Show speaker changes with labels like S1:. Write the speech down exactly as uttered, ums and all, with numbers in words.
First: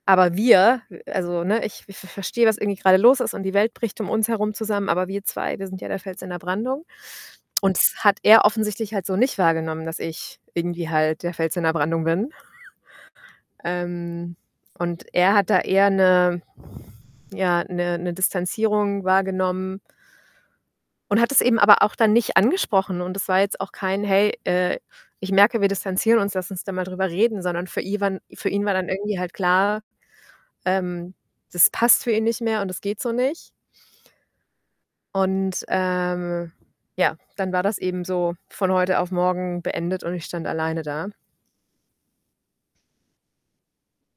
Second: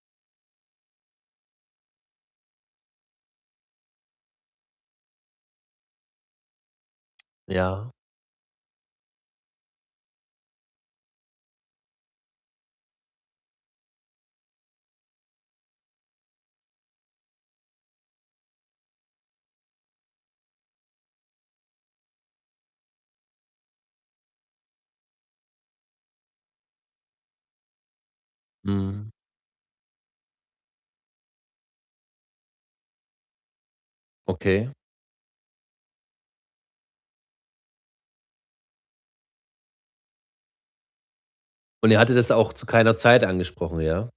S1: Aber wir, äh, also ne, ich ich ver verstehe, was irgendwie grade los ist und die Welt bricht um uns herum zusammen, aber wir zwei, wir sind ja der Fels in der Brandung und
S2: Ja.
S1: das hat er offensichtlich halt so nicht wahrgenommen, dass ich irgendwie halt der Fels in der Brandung bin. Ähm, und er hat da eher 'ne ja, 'ne 'ne Distanzierung wahrgenommen und hat es eben aber auch dann nicht angesprochen und das war jetzt auch kein: „Hey, äh, ich merke, wir distanzieren uns, lass uns da mal drüber reden.“, sondern für iwan für ihn war dann
S2: Mhm.
S1: irgendwie halt klar, ähm, das passt für ihn nicht mehr und das geht so nicht.
S2: Okay.
S1: Und, ähm, ja, dann war das eben so von heute auf morgen beendet und ich stand alleine da.
S2: Und er hatte das auch zu keiner Zeit angesprochen, ja?